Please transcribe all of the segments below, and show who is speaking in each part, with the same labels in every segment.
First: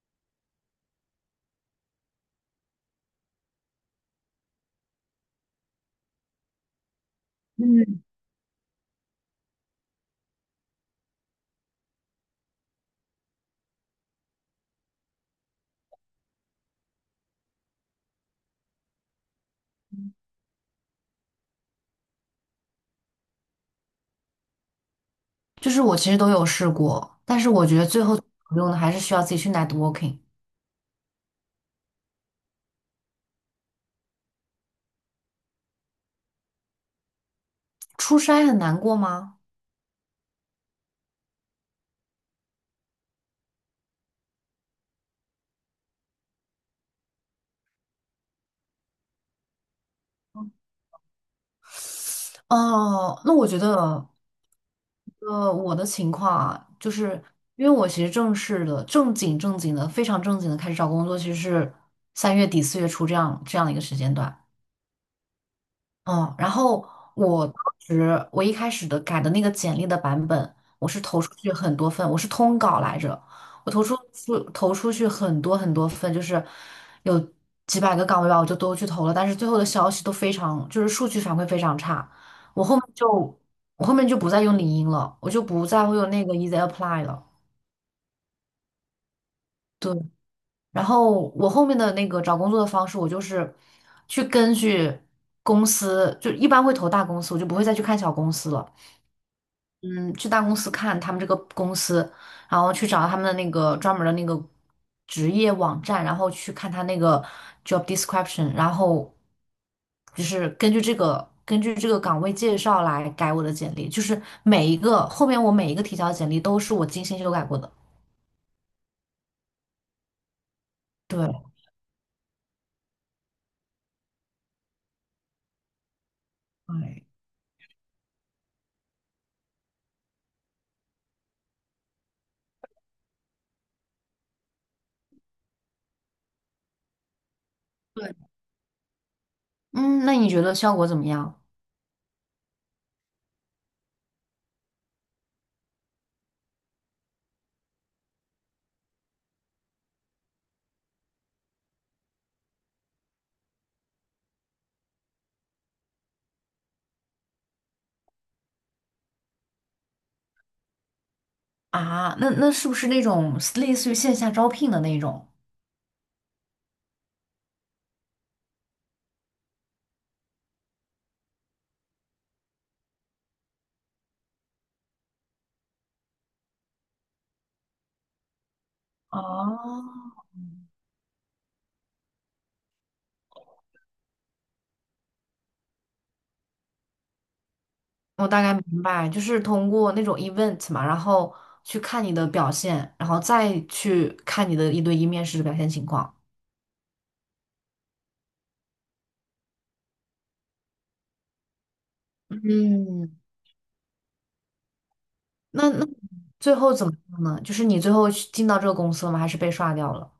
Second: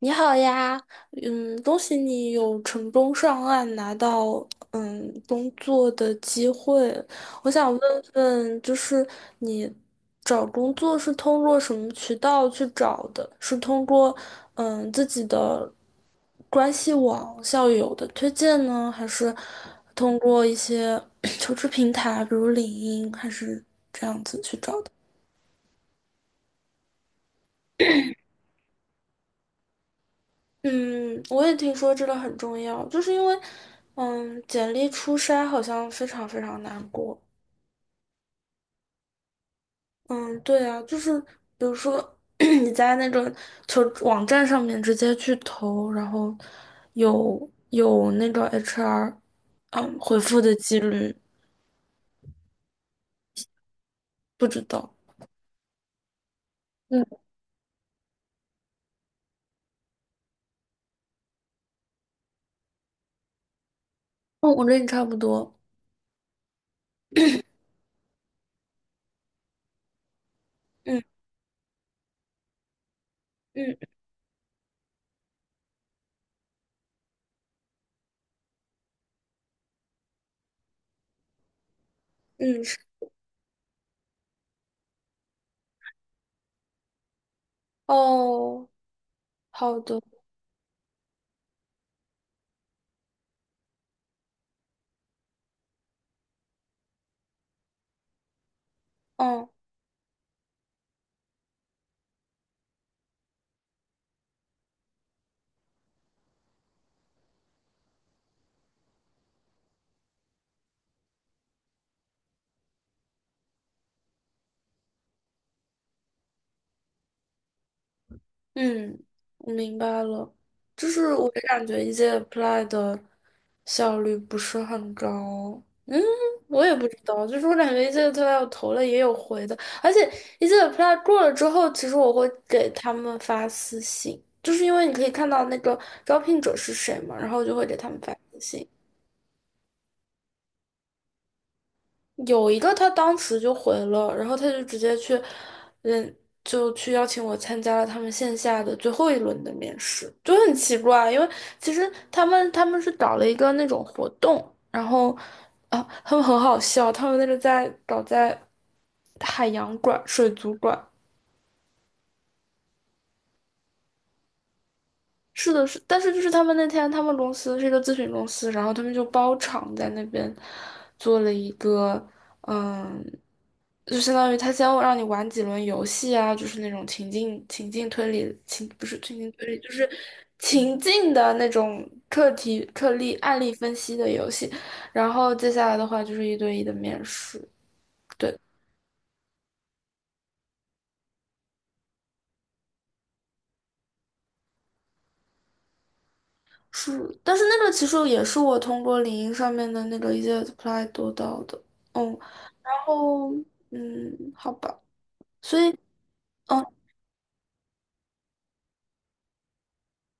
Speaker 1: 你好呀，恭喜你有成功上岸，拿到工作的机会。我想问
Speaker 2: 嗯，
Speaker 1: 问，就是你找工作是通过什么渠道去找的？是通过自己的关系网、校友的推荐呢，还是通过一些 求职平台，比如领英，还是这样子去找的？
Speaker 2: 就是我其实都有试过，但是我觉得最后有用的还是需要自己去 networking。
Speaker 1: 嗯，我也听说这个很重要，就是因为，嗯，简历初筛好像非常非常难过。
Speaker 2: 出差很难过吗？
Speaker 1: 嗯，对啊，就是比如说 你在那种求职网站上面直接去投，然后有那个 HR，嗯，回复的几率
Speaker 2: 哦、那我觉得，
Speaker 1: 不知道。
Speaker 2: 我的情况啊，就
Speaker 1: 嗯，
Speaker 2: 是因为我其实正式的、正经正经的、非常正经的开始找工作，其实是三月底四月初这样的一个时间段。
Speaker 1: 哦，我跟你差不多。
Speaker 2: 嗯，然后我当时一开始的改的那个简历的版本，我是
Speaker 1: 嗯
Speaker 2: 投出去很多份，我是通稿来着，我
Speaker 1: 嗯
Speaker 2: 投出去很多很多份，就是有几百个岗位吧，我就都去投了，但是最后的消息都非常，就是数据反馈非常差，
Speaker 1: 嗯，
Speaker 2: 我后
Speaker 1: 是
Speaker 2: 面就我后面就不再用领英了，我就不再会用那个 Easy Apply 了。
Speaker 1: 哦，好
Speaker 2: 对，
Speaker 1: 的。
Speaker 2: 然后我后面的那个找工作的方式，我就是去根据公司，就一般会投大公司，我就不会再去看小公司了。
Speaker 1: 嗯。
Speaker 2: 嗯，去大公司看他们这个公司，然后去找他们的那个专门的那个职业网站，然后去看他那个 job description，然后就是根据这个岗位介绍来改我的简历，就是每一个后面我每一个提交的简历都是我精心修改过的。
Speaker 1: 嗯，我明白了，就是我
Speaker 2: 对，
Speaker 1: 感觉一届 apply 的效率不是很高，我也不知
Speaker 2: 对，
Speaker 1: 道，就是我感觉一届 apply 我投了也有回的，而且一届 apply 过了之后，其实我会给他们发私信，就是因为你可以看到那个招聘者是谁嘛，然后我就会给他们发
Speaker 2: 对
Speaker 1: 私信，
Speaker 2: 嗯，那你觉得效果怎么样
Speaker 1: 有一个他当时就回了，然后他就直接去，嗯，就去邀请我参加了他们线下的最后一轮的面试，就很奇怪，因为其实他们是搞了一个那种活动，然后啊，他们很好笑，他们那个在搞在海洋馆、水族馆，
Speaker 2: 啊？那是不是那种类似于线下招聘的那种？
Speaker 1: 是的，是，但是就是他们那天，他们公司是一个咨询公司，然后他们就包场在那边做了一个，嗯，就相当于他先让你玩几轮游戏啊，就是那种情境情境推理情不是情境推理，就
Speaker 2: 哦，
Speaker 1: 是情境的那种课题课例案例分析的游戏，然后接下来的话就是一对一的面试。
Speaker 2: 我大概明白，就是通过那种 event 嘛，然后去看你的表现，然后再去看你的一对一面试的表现情况。
Speaker 1: 是，但是那个其实也是我通过领英上面的那个一些 apply 得到的。嗯
Speaker 2: 嗯，
Speaker 1: 哦，嗯，好吧，所
Speaker 2: 那
Speaker 1: 以，
Speaker 2: 那最
Speaker 1: 嗯
Speaker 2: 后怎么样呢？就是你最后去进到这个公司了吗？还是被刷掉了？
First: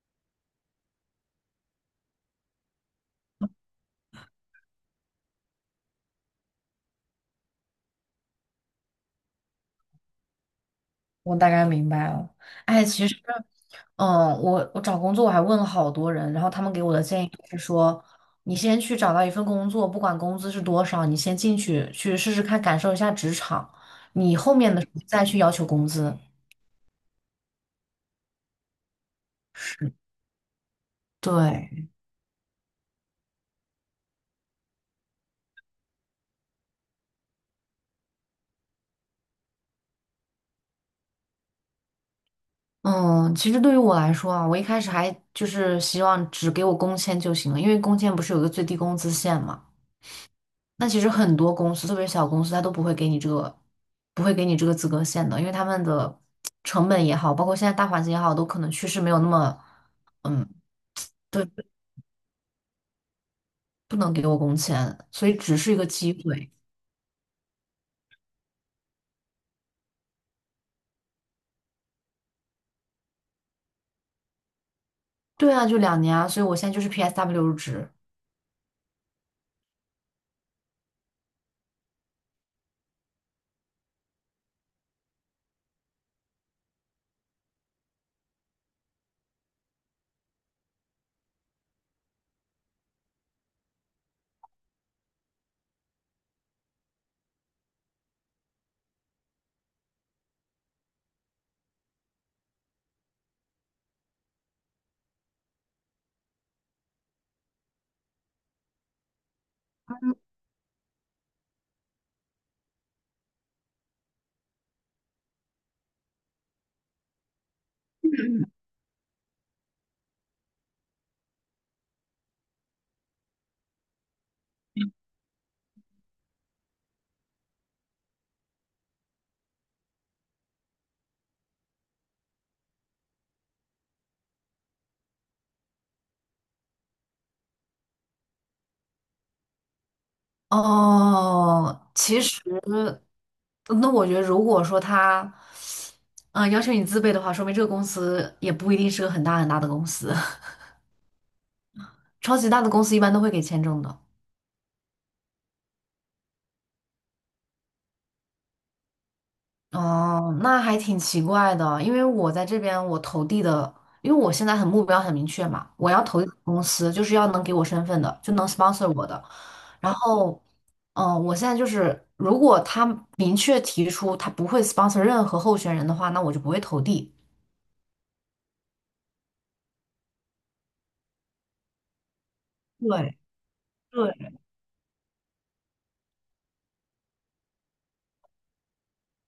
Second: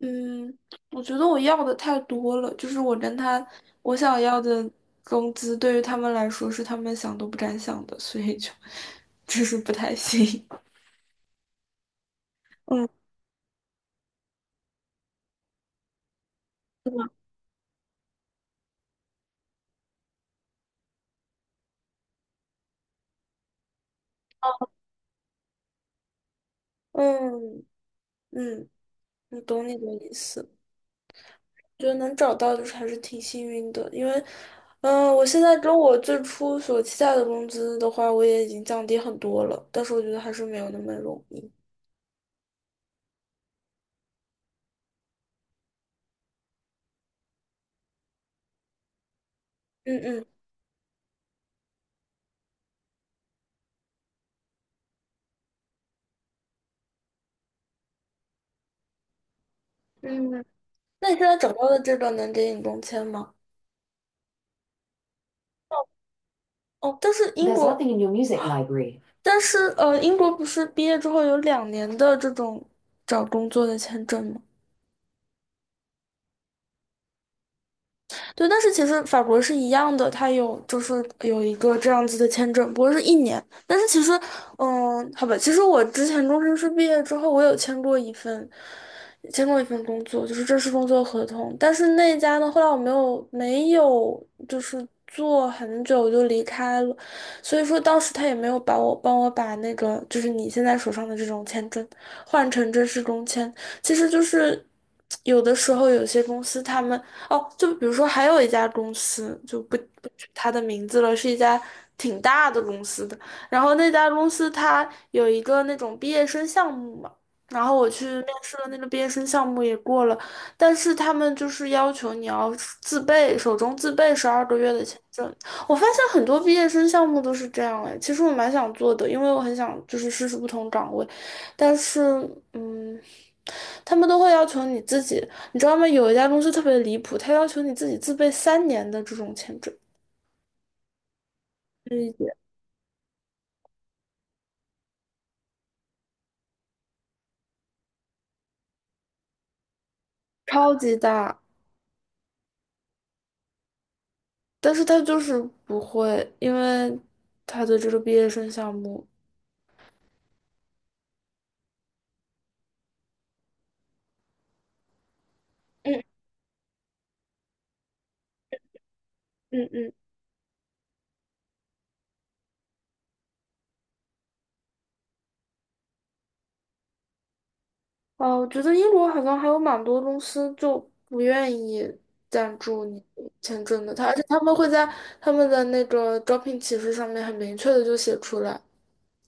Speaker 1: 嗯，我觉得我要的太多了，就是我跟他，我想要的工资对于他们来说是他们想都不敢想的，所以就 就是不太行。
Speaker 2: 我大概明白了。哎，
Speaker 1: 嗯，
Speaker 2: 其实，嗯，我找工作我还问了好多人，然后他们给
Speaker 1: 是
Speaker 2: 我的
Speaker 1: 吗？
Speaker 2: 建议就是说，你先去找到一份工作，不管工资是多少，你先进去试试看，感受一下职场，你后面的时候再去要求工资。
Speaker 1: 嗯嗯，我懂你
Speaker 2: 是。
Speaker 1: 的意思，觉
Speaker 2: 对，
Speaker 1: 得能找到就是还是挺幸运的，因为，嗯，我现在跟我最初所期待的工资的话，我也已经降低很多了，但是我觉得还是没有那么容易。
Speaker 2: 嗯，其实对于我来说啊，我一开始还就是希望只给我工签就行了，因为工签不是有一个最低工资线嘛。
Speaker 1: 嗯嗯。
Speaker 2: 那其实很多公司，特别是小公司，它都不会给你这个，不会给你这个资格线的，因为他们的成本也好，包括现在大环境也好，都可能趋势没有那么，
Speaker 1: 嗯，
Speaker 2: 嗯，
Speaker 1: 那你现在
Speaker 2: 对，
Speaker 1: 找到的这个能给你工签吗？
Speaker 2: 不能给我工签，所以只是一个机会。
Speaker 1: 哦，但是英 There's 国，但是英国不是毕业之后有2年的这种找工作的签证吗？
Speaker 2: 对啊，就两年啊，所以我现在就是 PSW 入职。
Speaker 1: 对，但是其实法国是一样的，它有就是有一个这样子的签证，不过是1年。但是其实，嗯，好吧，其实我之前中师毕业之后，我有签过一份，签过一份工作，就是正式工作合同。但是那家呢，后来我没有就是做很久我就离开了，所以说当时他也没有把我帮我把那个就是你现在手上的这种签证换成正式工签，其实就是有的时候有些公司他们。哦，就比如说还有一家公司，就不取它的名字了，是一家挺大的公司的。然后那家公司它有一个那种毕业生项目嘛，然后我去面试了那个毕业生项目也过了，但是他们就是要求你要自备，手中自备12个月的签证。我发现很多毕业生项目都是这样哎，其实我蛮想做的，因为我很想就是试试不同岗位，但是嗯。他们都会要求你自己你知道吗？有一家公司特别离谱，他要求你自己自备3年的这种签证，
Speaker 2: 哦，
Speaker 1: 这
Speaker 2: 其
Speaker 1: 一
Speaker 2: 实那我觉得，如果说他，嗯、要求你自备的话，说明这个公司也不一定是个很大的公司，
Speaker 1: 超级大，
Speaker 2: 超级大的公司一般都会给签证的。
Speaker 1: 但是他就是不会，因为他的这个毕业生项目，
Speaker 2: 哦，那还挺奇怪的，因为我在这边我投递的，因为我现在很目标很明确嘛，我要
Speaker 1: 嗯
Speaker 2: 投递的公司就是要能给我身份的，就能 sponsor 我的。
Speaker 1: 嗯嗯，
Speaker 2: 然后，我现在就是，如果他明确提出他不会 sponsor 任何候选人的话，那我就不会投递。
Speaker 1: 哦，我觉得英国好像还有蛮多公司就不愿意赞助你
Speaker 2: 对，
Speaker 1: 签证的，他而且
Speaker 2: 对。
Speaker 1: 他们会在他们的那个招聘启事上面很明确的就写出来，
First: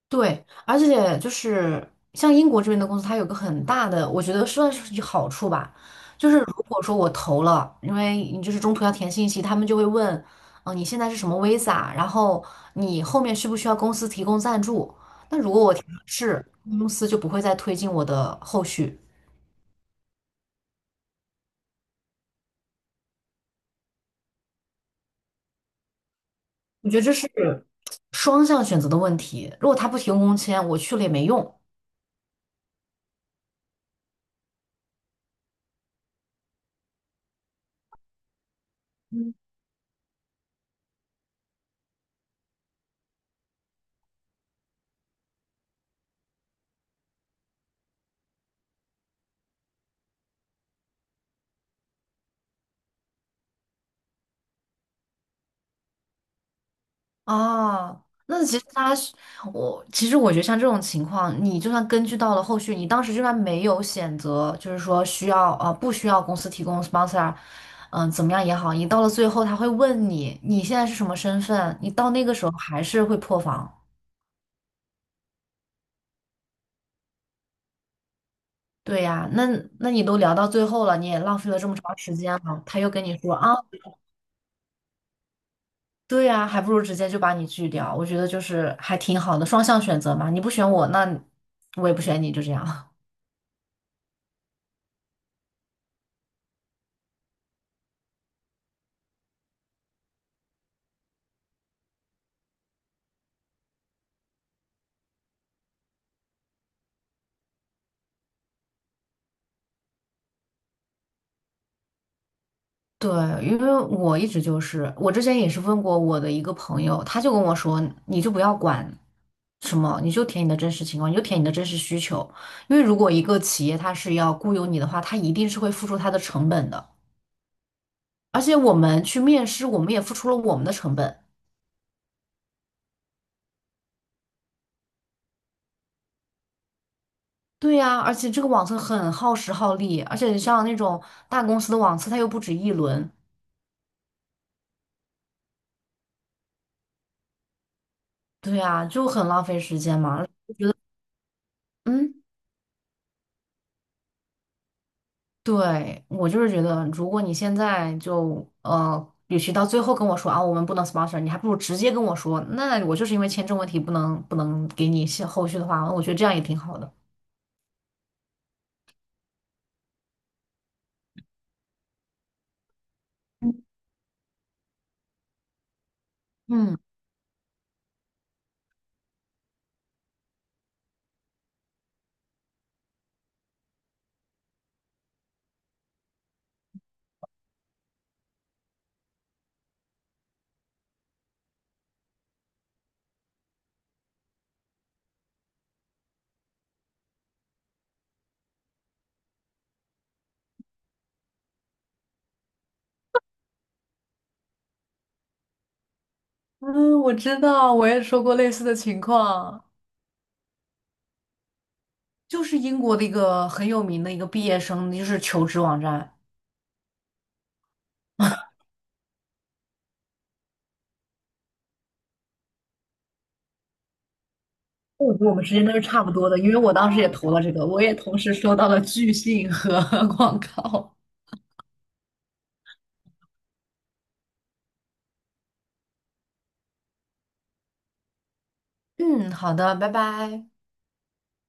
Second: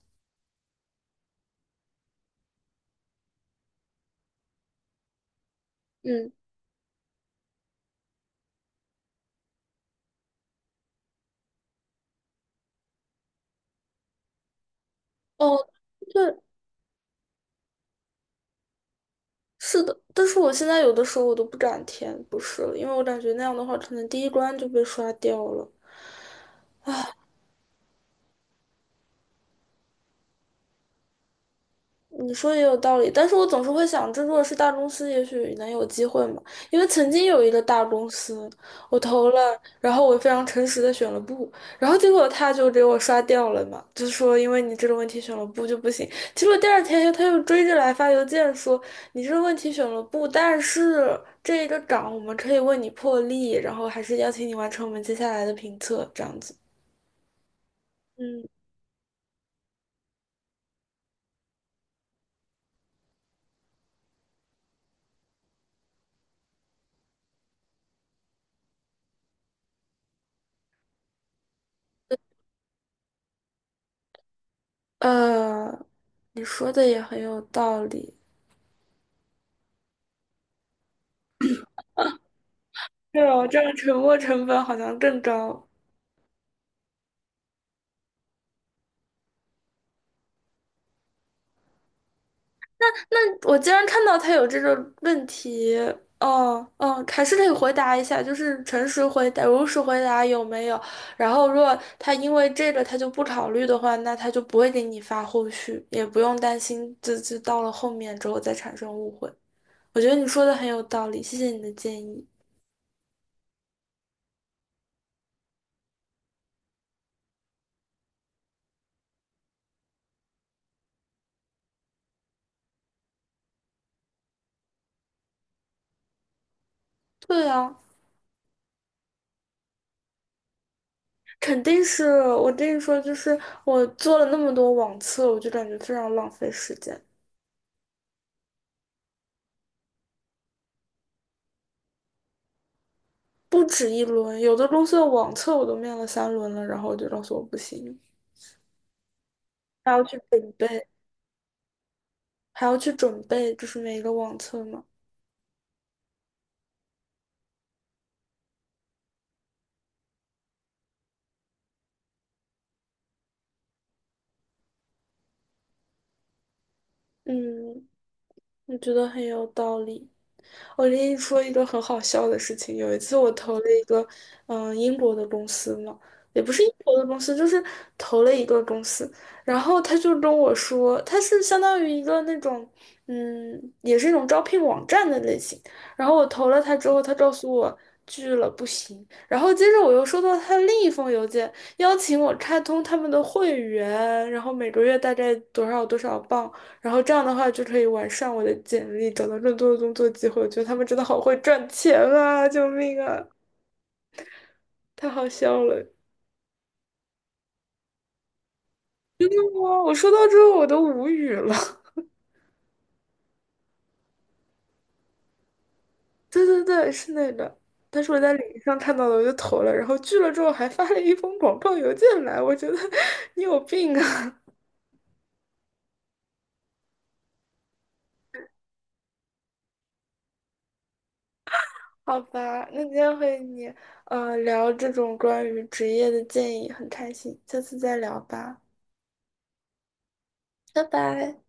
Speaker 2: 对，而且就是像英国这边的公司，它有个很大的，我觉得算是有好处吧，就
Speaker 1: 嗯，
Speaker 2: 是如果说我投了，因为你就是中途要填信息，他们就会问，你现在是什么 visa，然后你后面需不需要公司提供赞助？那如果
Speaker 1: 哦，
Speaker 2: 我填了
Speaker 1: 对，
Speaker 2: 是，公司就不会再推进我的后续。
Speaker 1: 是的，但是我现在有的时候我都不敢填，不是了因为我感觉那样的话，可能第一关就被刷掉了。
Speaker 2: 我觉得这是双向选择的问题，如果他不提供工签，我去了也没用。
Speaker 1: 你说的也有道理，但是我总是会想这如果是大公司，也许能有机会嘛。因为曾经有一个大公司，我投了，然后我非常诚实的选了不，然后结果他就给我刷掉了嘛，就说因为你这个问题选了不就不行。结果第二天他又追着来发邮件说，你这个问题选了不，但是这个岗我们可以为你破例，然后还是邀请你完成我们接下来的评测，这样子。
Speaker 2: 哦，那
Speaker 1: 嗯，
Speaker 2: 其实他是其实我觉得像这种情况，你就算根据到了后续，你当时就算没有选择，就是说需要不需要公司提供 sponsor，怎么样也好，你到了最后他会问你你现在是什么身份，你到那个时候还是会破防。
Speaker 1: 呃，你说的也很有道理。
Speaker 2: 对呀、那你都聊到最后了，你也浪费了这么长时间了，他又跟你
Speaker 1: 对
Speaker 2: 说
Speaker 1: 哦，
Speaker 2: 啊，
Speaker 1: 这样沉没成本好像更高。
Speaker 2: 对呀、还不如直接就把你拒掉。我觉得就是还挺好的，双向选择嘛，你不选我，那我也不选你，就这样。
Speaker 1: 我竟然看到他有这个问题，哦哦，还是得回答一下，就是诚实回答、如实回答有没有。然后，如果他因为这个他就不考虑的话，那他就不会给你发后续，也不用担心自己到了后面之后再产生误会。我觉得你说的很有道理，谢谢你的建议。
Speaker 2: 对，因为我一直就是，我之前也是问过我的一个朋友，他就跟我说，你就不要管什么，你就填你的真实情况，你就填你的真实需求，因为如果一个企业它是要雇佣你的话，它一定是会付出它的成本的，
Speaker 1: 对啊，
Speaker 2: 而且我们去面试，我们也付出了我们的成本。
Speaker 1: 肯定是我跟你说，就是我做了那么多网测，我就感觉非常浪费时间。
Speaker 2: 对呀，而且这个网测很耗时耗力，而且像那种大公司的网测，它又不止一轮，
Speaker 1: 不止一轮，有的公司的网测我都面了3轮了，然后我就告诉我不行，
Speaker 2: 对呀，就很浪费时
Speaker 1: 还
Speaker 2: 间
Speaker 1: 要去
Speaker 2: 嘛，
Speaker 1: 准
Speaker 2: 就觉得
Speaker 1: 备，
Speaker 2: 嗯。
Speaker 1: 还要去准备，就是每一个网测嘛。
Speaker 2: 对，我就是觉得，如果你现在就与其到最后跟我说啊，我们不能 sponsor，你还不如直接跟我说，那我就是因为签证问题不能给你下后续的话，我觉得这样也挺好的。
Speaker 1: 嗯，我觉得很有道理。我跟你说一个很好笑的事情，有一次我投了一个，嗯、英国的公司嘛，也不是英
Speaker 2: 嗯，
Speaker 1: 国的公司，就是投了一个公司，然后他就跟我说，他是相当于一个那种，嗯，也是一种招聘网站的类型，然后我投了他之后，他告诉我拒了，不行，然后接着我又收到他另一封邮件，邀请我开通他们的会员，然后每个月大概多少多少镑。然后这样的话就可以完善我的简历，找到更多的工作机会。我觉得他们真的好会赚钱啊！救命啊！太好笑了！
Speaker 2: 嗯，我知道，我也说过类似的情况。
Speaker 1: 哇，我说到之后我都无语了。
Speaker 2: 就是英国的一个很有名的一个毕业生，就是求职网站。
Speaker 1: 对对对，是那个。但是我在领英上看到了，我就投了，然后拒了之后还发了一封广告邮件来，我觉得 你有病啊！
Speaker 2: 我觉得我们时间都是差不多的，因为我当时也投了这个，我也同时收到了拒信和 广告。
Speaker 1: 好吧，那今天和你聊这种关于职业的建议很开心，下次再聊吧，
Speaker 2: 嗯，好的，拜拜。
Speaker 1: 拜拜。